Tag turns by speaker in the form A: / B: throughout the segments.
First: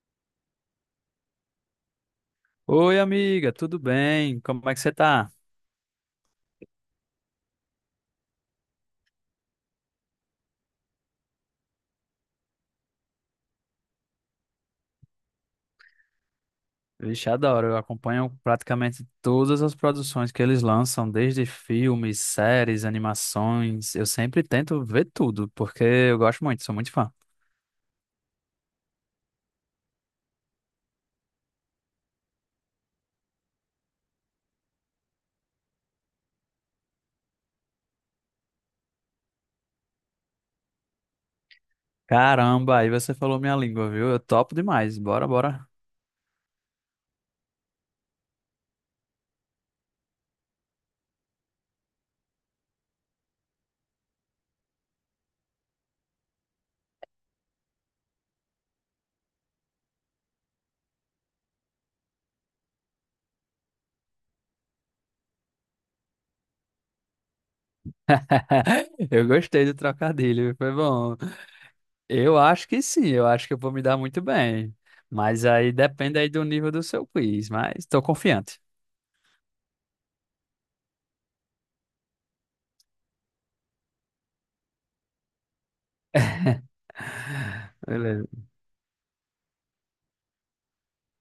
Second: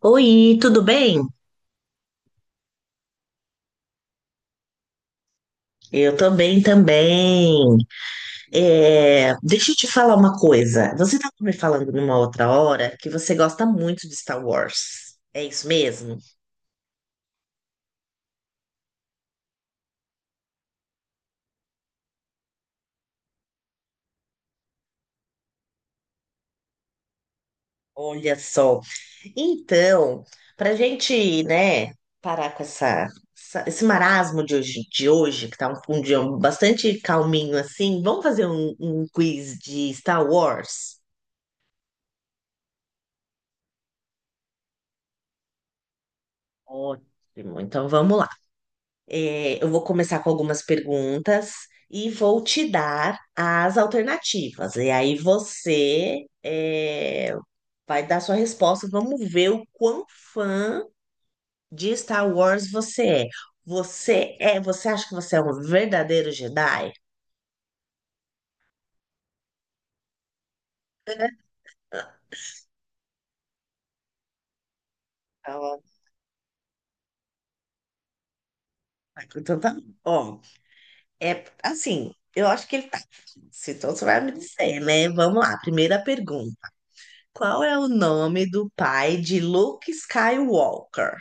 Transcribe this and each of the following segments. A: Oi, tudo bem?
B: Oi, amiga, tudo bem? Como é que você tá?
A: Eu tô bem também. É, deixa eu te falar uma coisa. Você estava me falando numa outra hora que você gosta muito de Star Wars. É isso mesmo?
B: Vixe, adoro. Eu acompanho praticamente todas as produções que eles lançam, desde filmes, séries, animações. Eu sempre tento ver tudo, porque eu gosto muito, sou muito fã.
A: Olha só. Então, para gente, né, parar com esse marasmo de hoje, que tá um dia bastante calminho assim, vamos fazer um quiz de Star Wars?
B: Caramba, aí você falou minha língua, viu? Eu topo demais. Bora, bora.
A: Ótimo. Então vamos lá. É, eu vou começar com algumas perguntas e vou te dar as alternativas. E aí vai dar sua resposta. Vamos ver o quão fã de Star Wars você é. Você acha que você é um verdadeiro Jedi?
B: Eu gostei do trocadilho, foi bom. Eu acho que sim, eu acho que eu vou me dar muito bem. Mas aí
A: Ela,
B: depende aí do nível do seu quiz, mas estou confiante.
A: Então tá bom. É assim, eu acho que ele tá. Se Então você vai me dizer, né? Vamos lá, primeira pergunta. Qual é o
B: Beleza.
A: nome do pai de Luke Skywalker?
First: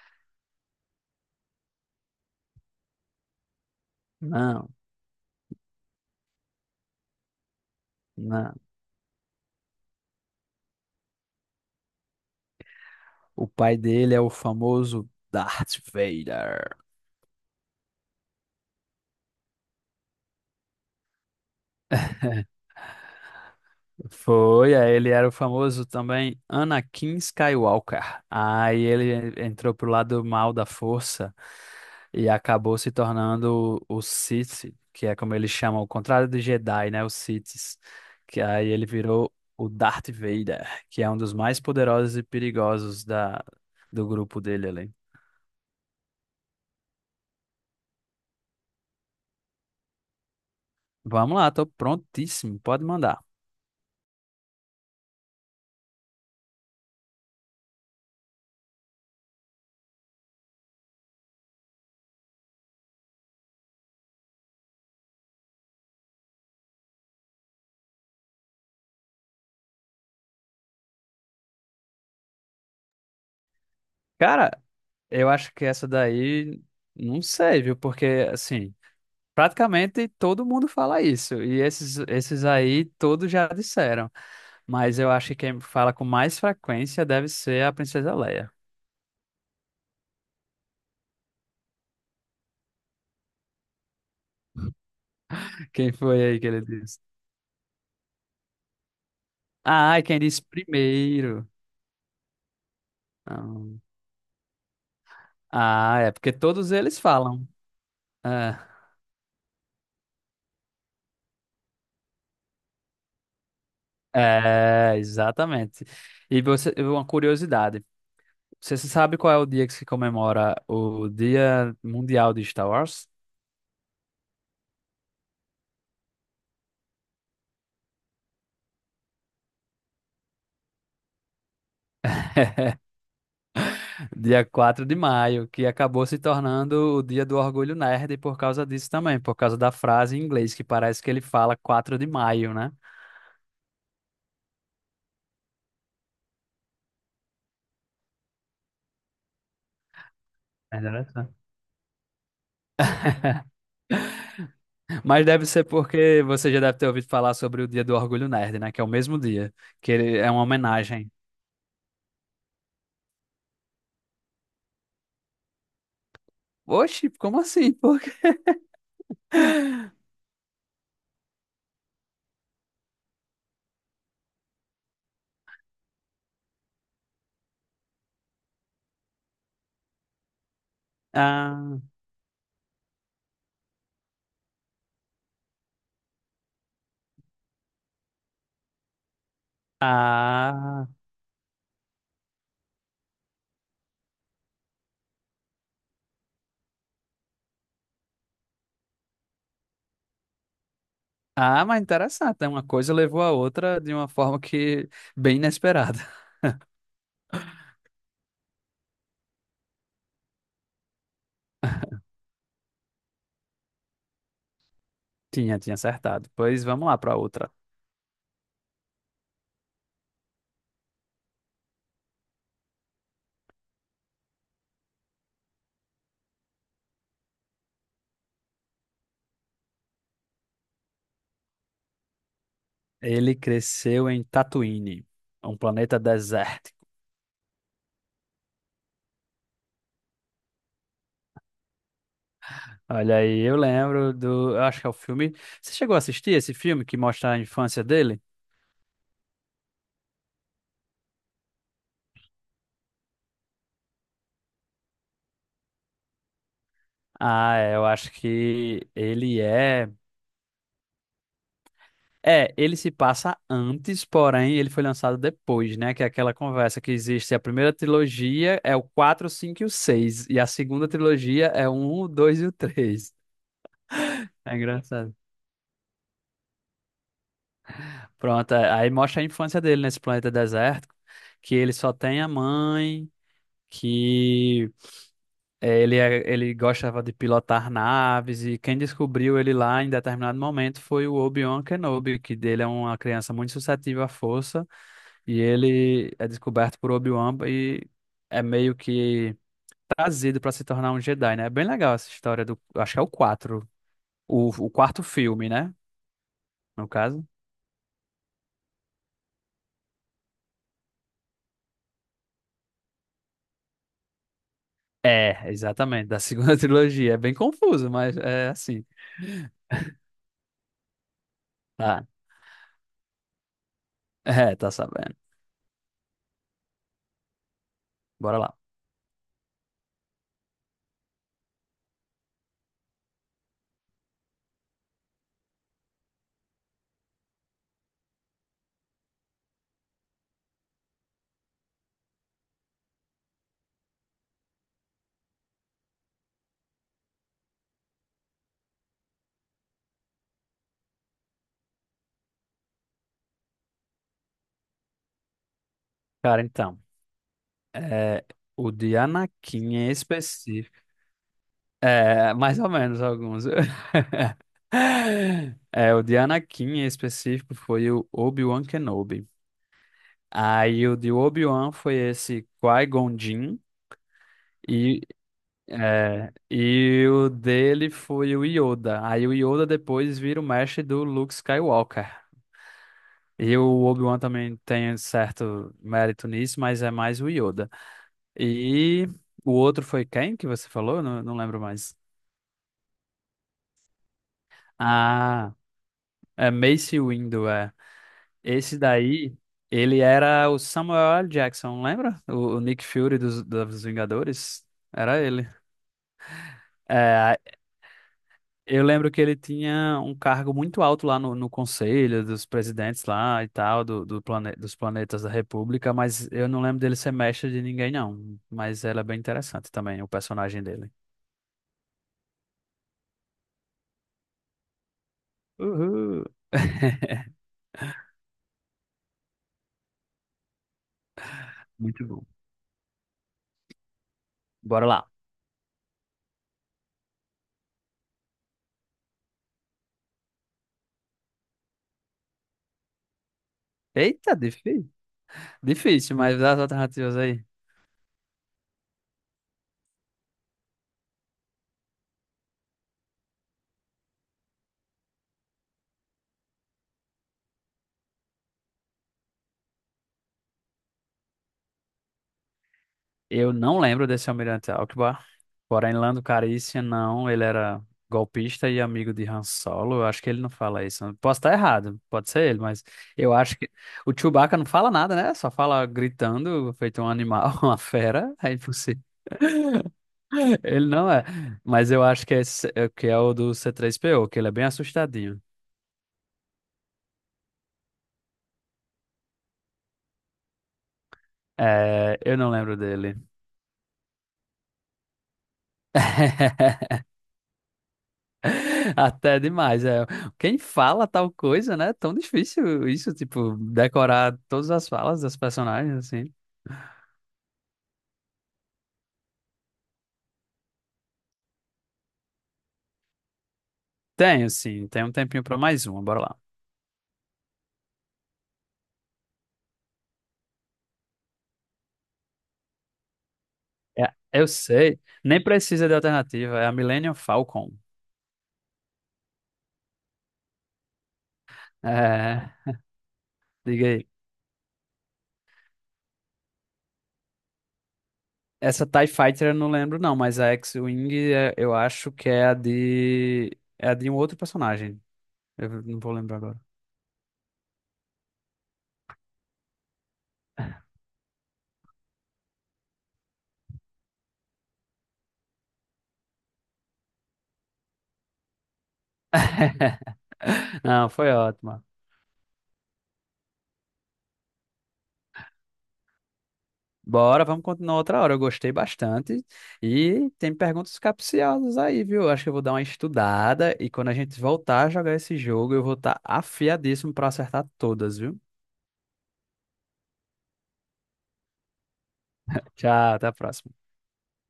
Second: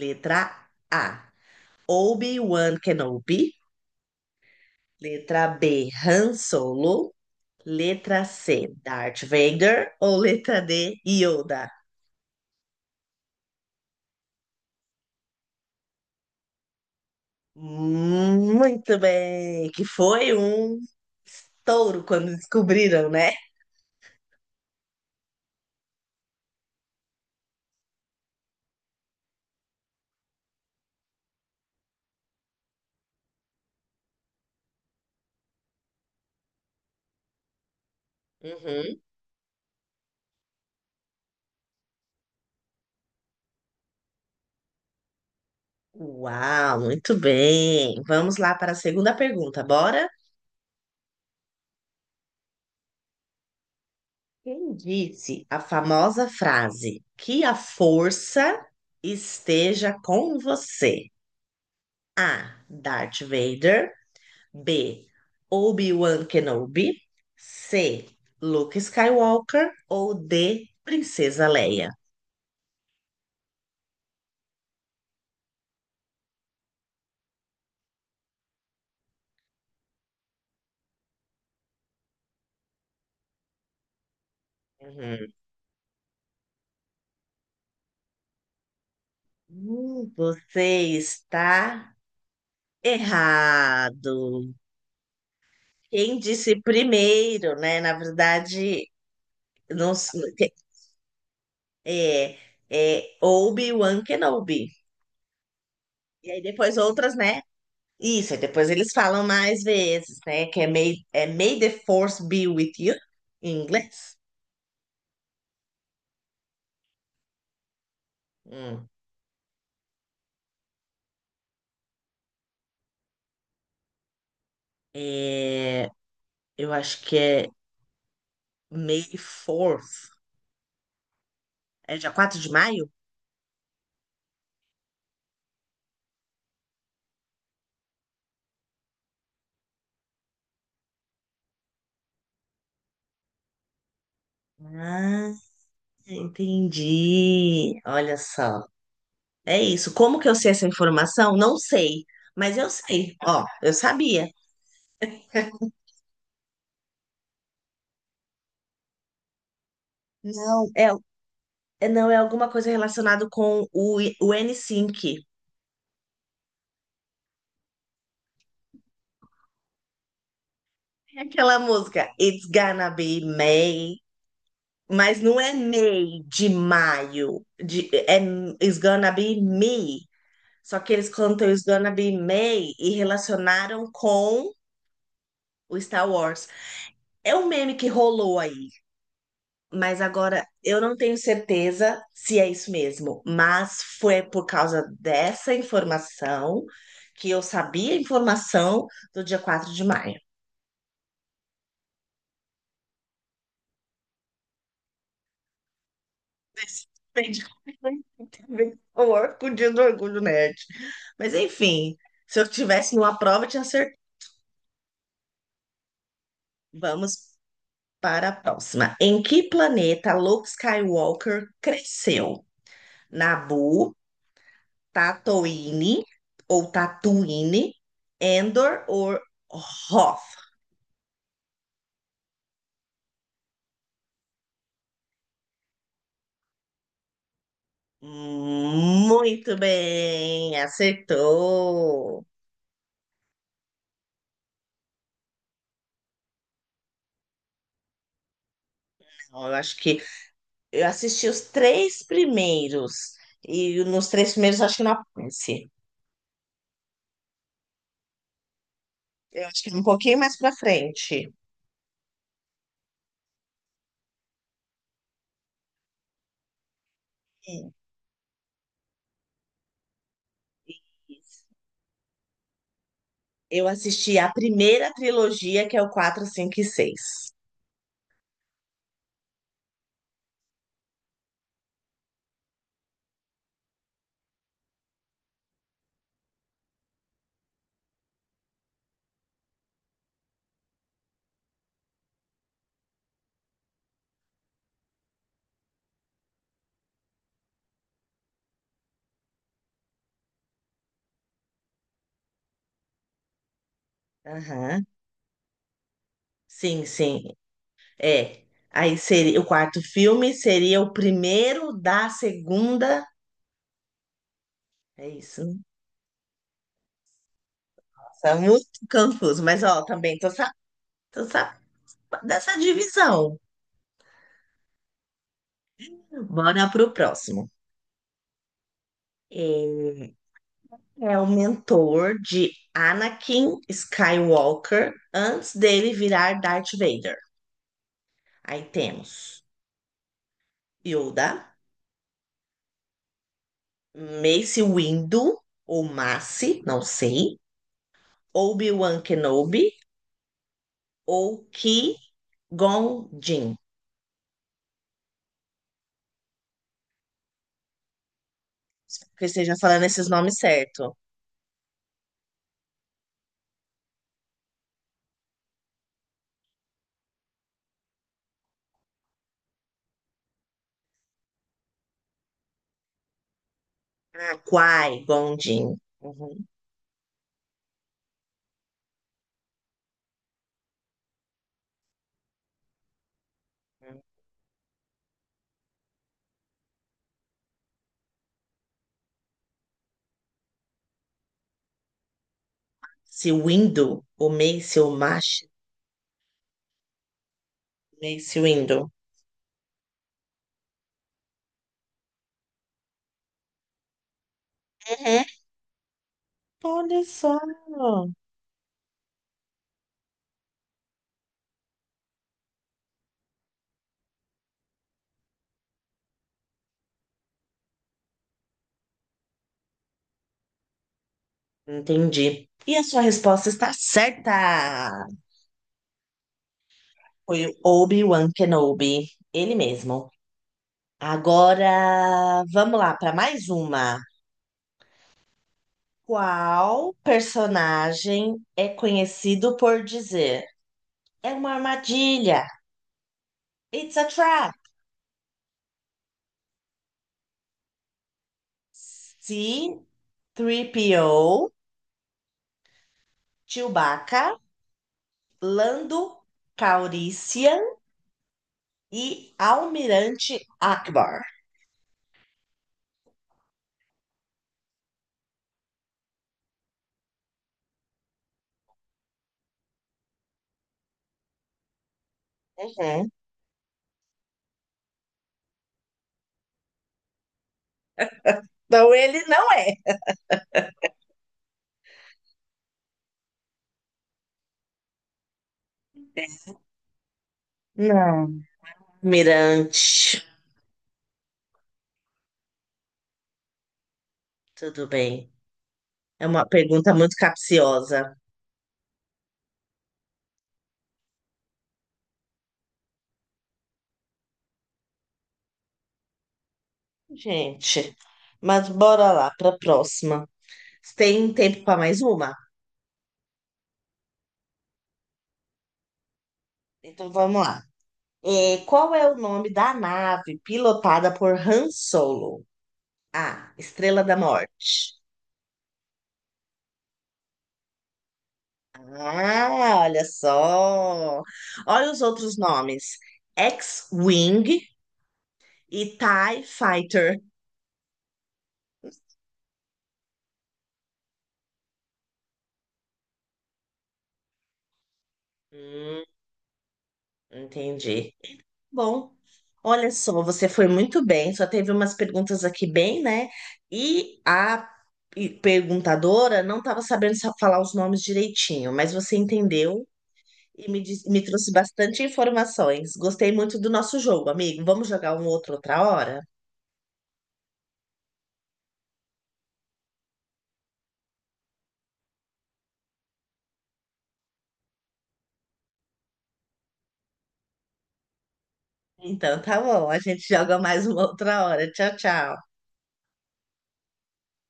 A: Letra A, Obi-Wan Kenobi.
B: Não,
A: Letra B, Han Solo. Letra
B: não.
A: C, Darth Vader. Ou letra D, Yoda?
B: O pai dele é o famoso Darth Vader.
A: Muito bem, que foi um estouro quando descobriram, né?
B: Foi, aí ele era o famoso também Anakin Skywalker. Aí ele entrou pro lado mal da força e acabou se tornando o Sith, que é como eles chamam, o contrário de Jedi, né? Os Siths. Que aí ele
A: Uhum.
B: virou o Darth Vader, que é um dos mais poderosos e perigosos do grupo dele ali.
A: Uau, muito bem. Vamos lá para a segunda pergunta, bora?
B: Vamos lá, tô prontíssimo, pode mandar.
A: Quem disse a famosa frase "que a força esteja com você"? A. Darth Vader. B. Obi-Wan Kenobi. C. Luke Skywalker. Ou D. Princesa Leia.
B: Cara. Eu acho que essa daí, não sei, viu? Porque, assim, praticamente todo mundo fala isso. E esses aí, todos já disseram. Mas eu acho
A: Uhum.
B: que quem fala com mais frequência deve ser a Princesa Leia.
A: Você está errado.
B: Quem
A: Quem
B: foi aí que
A: disse
B: ele disse?
A: primeiro, né? Na verdade, não,
B: Ah, e quem disse
A: que-
B: primeiro?
A: é, é
B: Ah,
A: Obi-Wan Kenobi.
B: é
A: E
B: porque
A: aí
B: todos
A: depois
B: eles
A: outras, né?
B: falam.
A: Isso, aí
B: É,
A: depois eles falam mais vezes, né? Que é May the Force be with you, em inglês.
B: é, exatamente. E você, uma curiosidade. Você
A: Hum.
B: sabe qual é o dia que se comemora o Dia Mundial de Star Wars?
A: É, eu acho que é May 4. É dia 4 de maio?
B: Dia 4 de maio, que acabou se tornando o dia do orgulho nerd por causa disso também, por causa da frase em inglês, que parece que ele fala 4 de maio, né?
A: Ah, entendi. Olha só. É isso. Como que eu sei essa
B: Interessante.
A: informação? Não sei, mas eu sei. Ó, eu sabia.
B: Mas deve ser porque você já deve ter ouvido falar sobre o dia do orgulho nerd, né? Que é o mesmo dia, que ele é uma
A: Não, é,
B: homenagem.
A: não é alguma coisa relacionada com o NSYNC.
B: Oxi, como assim? Por quê?
A: É aquela música It's Gonna Be May, mas não é May de maio, é It's Gonna Be Me. Só que eles cantam It's
B: Ah,
A: Gonna Be May e relacionaram com o Star Wars. É um meme que rolou aí, mas agora eu
B: ah,
A: não tenho certeza se é isso mesmo. Mas foi por causa dessa informação que eu sabia a informação do dia 4 de maio.
B: mas interessante, né? Uma coisa levou a outra de uma forma que bem inesperada.
A: Esse tem de ter a ver com com o dia do Orgulho Nerd. Mas enfim, se eu tivesse numa prova, eu tinha certeza.
B: Tinha acertado. Pois vamos lá
A: Vamos
B: para outra.
A: para a próxima. Em que planeta Luke Skywalker cresceu? Naboo, Tatooine ou Tatooine, Endor ou Hoth.
B: Ele cresceu em Tatooine, um planeta desértico.
A: Muito bem, acertou.
B: Olha aí, eu lembro do. Eu acho que é o filme. Você chegou a assistir esse filme que mostra a infância dele?
A: Então, eu acho que eu assisti os três primeiros e nos três primeiros eu acho que não aparece.
B: Ah, é, eu acho que ele
A: Eu acho que um
B: é.
A: pouquinho mais pra frente.
B: É, ele se passa antes, porém ele foi lançado depois, né? Que é aquela conversa que existe. A primeira trilogia é o 4, 5 e o 6. E a segunda trilogia é o 1, o 2 e o 3.
A: Eu assisti a
B: É
A: primeira
B: engraçado.
A: trilogia, que é o 4, 5 e 6.
B: Pronto, é, aí mostra a infância dele nesse planeta desértico que ele só tem a mãe que ele gostava de pilotar naves e quem descobriu ele lá em determinado momento foi o Obi-Wan Kenobi, que dele é uma criança muito suscetível à força e ele é descoberto por Obi-Wan e é meio que trazido para se tornar um Jedi, né? É bem legal essa história do, acho que é o
A: Aham.
B: quarto filme, né?
A: Sim,
B: No
A: sim.
B: caso.
A: É. Aí seria o quarto filme seria o primeiro da segunda. É isso,
B: É,
A: né?
B: exatamente, da segunda trilogia. É bem confuso, mas
A: Nossa, é
B: é
A: muito
B: assim.
A: confuso. Mas ó, também tô sa...
B: Tá.
A: dessa divisão.
B: É, tá sabendo.
A: Bora pro próximo.
B: Bora lá.
A: Ele é o mentor de Anakin Skywalker antes dele virar Darth Vader. Aí temos Yoda, Mace Windu ou Mace, não sei, Obi-Wan Kenobi ou Qui-Gon Jinn.
B: Cara, então. É, o de
A: Que eu esteja
B: Anakin
A: falando
B: em
A: esses nomes
B: específico.
A: certo.
B: É, mais ou menos alguns. É, o de Anakin em específico foi o Obi-Wan Kenobi. Aí o de Obi-Wan foi esse Qui-Gon Jinn.
A: Ah,
B: E,
A: Kwai, Gondin.
B: é,
A: Uhum.
B: e o dele foi o Yoda. Aí o Yoda depois vira o mestre do Luke Skywalker. E o Obi-Wan também tem certo mérito nisso, mas é mais o Yoda. E o outro foi quem que você falou? Não, não lembro mais.
A: Se Windu, o Mace, o Mash,
B: Ah, é Mace Windu, é.
A: Mace
B: Esse
A: Windu.
B: daí, ele era o Samuel L. Jackson, lembra? O Nick Fury dos Vingadores? Era
A: Uhum.
B: ele.
A: Olha
B: É,
A: só.
B: eu lembro que ele tinha um cargo muito alto lá no conselho dos presidentes lá e tal, dos planetas da República, mas eu não lembro dele ser mestre de ninguém, não. Mas ela é bem interessante também, o personagem dele.
A: Entendi. E a sua resposta está certa.
B: Uhul!
A: Foi o Obi-Wan Kenobi, ele mesmo.
B: Muito bom.
A: Agora, vamos lá para mais uma.
B: Bora lá.
A: Qual personagem é conhecido por dizer "é uma armadilha"? It's a
B: Eita,
A: trap.
B: difícil. Difícil, mas dá as alternativas aí.
A: Se três P O, Chewbacca, Lando Calrissian e Almirante Akbar.
B: Eu não lembro desse almirante Alckbar, porém Lando Calrissian não, ele era golpista e amigo de Han Solo, eu acho que ele não fala isso. Posso estar errado, pode ser ele, mas
A: Uhum.
B: eu acho que o Chewbacca não fala nada, né? Só fala gritando, feito um animal, uma fera, é
A: Então
B: impossível.
A: ele não é.
B: Ele não é, mas eu acho que é o do C3PO, que ele é bem assustadinho.
A: Não. Almirante,
B: É, eu não lembro dele.
A: tudo bem. É uma pergunta muito capciosa.
B: Até demais, é. Quem fala tal coisa, né? É tão difícil isso, tipo, decorar todas as falas das personagens, assim.
A: Gente, mas bora lá para a próxima. Você tem tempo para mais uma?
B: Tenho, sim, tem um tempinho pra mais uma, bora lá.
A: Então vamos lá. É, qual é o nome da nave pilotada por Han Solo? A. Estrela
B: É,
A: da
B: eu
A: Morte.
B: sei, nem precisa de alternativa, é a Millennium Falcon.
A: Ah, olha só. Olha os outros
B: É,
A: nomes:
B: diga aí.
A: X-Wing e TIE Fighter.
B: Essa TIE Fighter eu não lembro, não, mas a X-Wing eu acho que é a de. É a de um outro personagem. Eu não
A: Hum,
B: vou lembrar agora.
A: Entendi. Bom, olha só, você foi muito bem. Só teve umas perguntas aqui bem, né? E a perguntadora não estava sabendo falar os nomes direitinho, mas você entendeu e me, dis-
B: Não,
A: me
B: foi
A: trouxe
B: ótimo.
A: bastante informações. Gostei muito do nosso jogo, amigo. Vamos jogar um outro outra hora?
B: Bora, vamos continuar outra hora. Eu gostei bastante. E tem perguntas capciosas aí, viu? Acho que eu vou dar uma estudada e quando a gente voltar a jogar esse jogo, eu vou estar afiadíssimo para acertar todas, viu?
A: Então, tá bom. A gente joga mais uma outra hora. Tchau, tchau.
B: Tchau, até a próxima.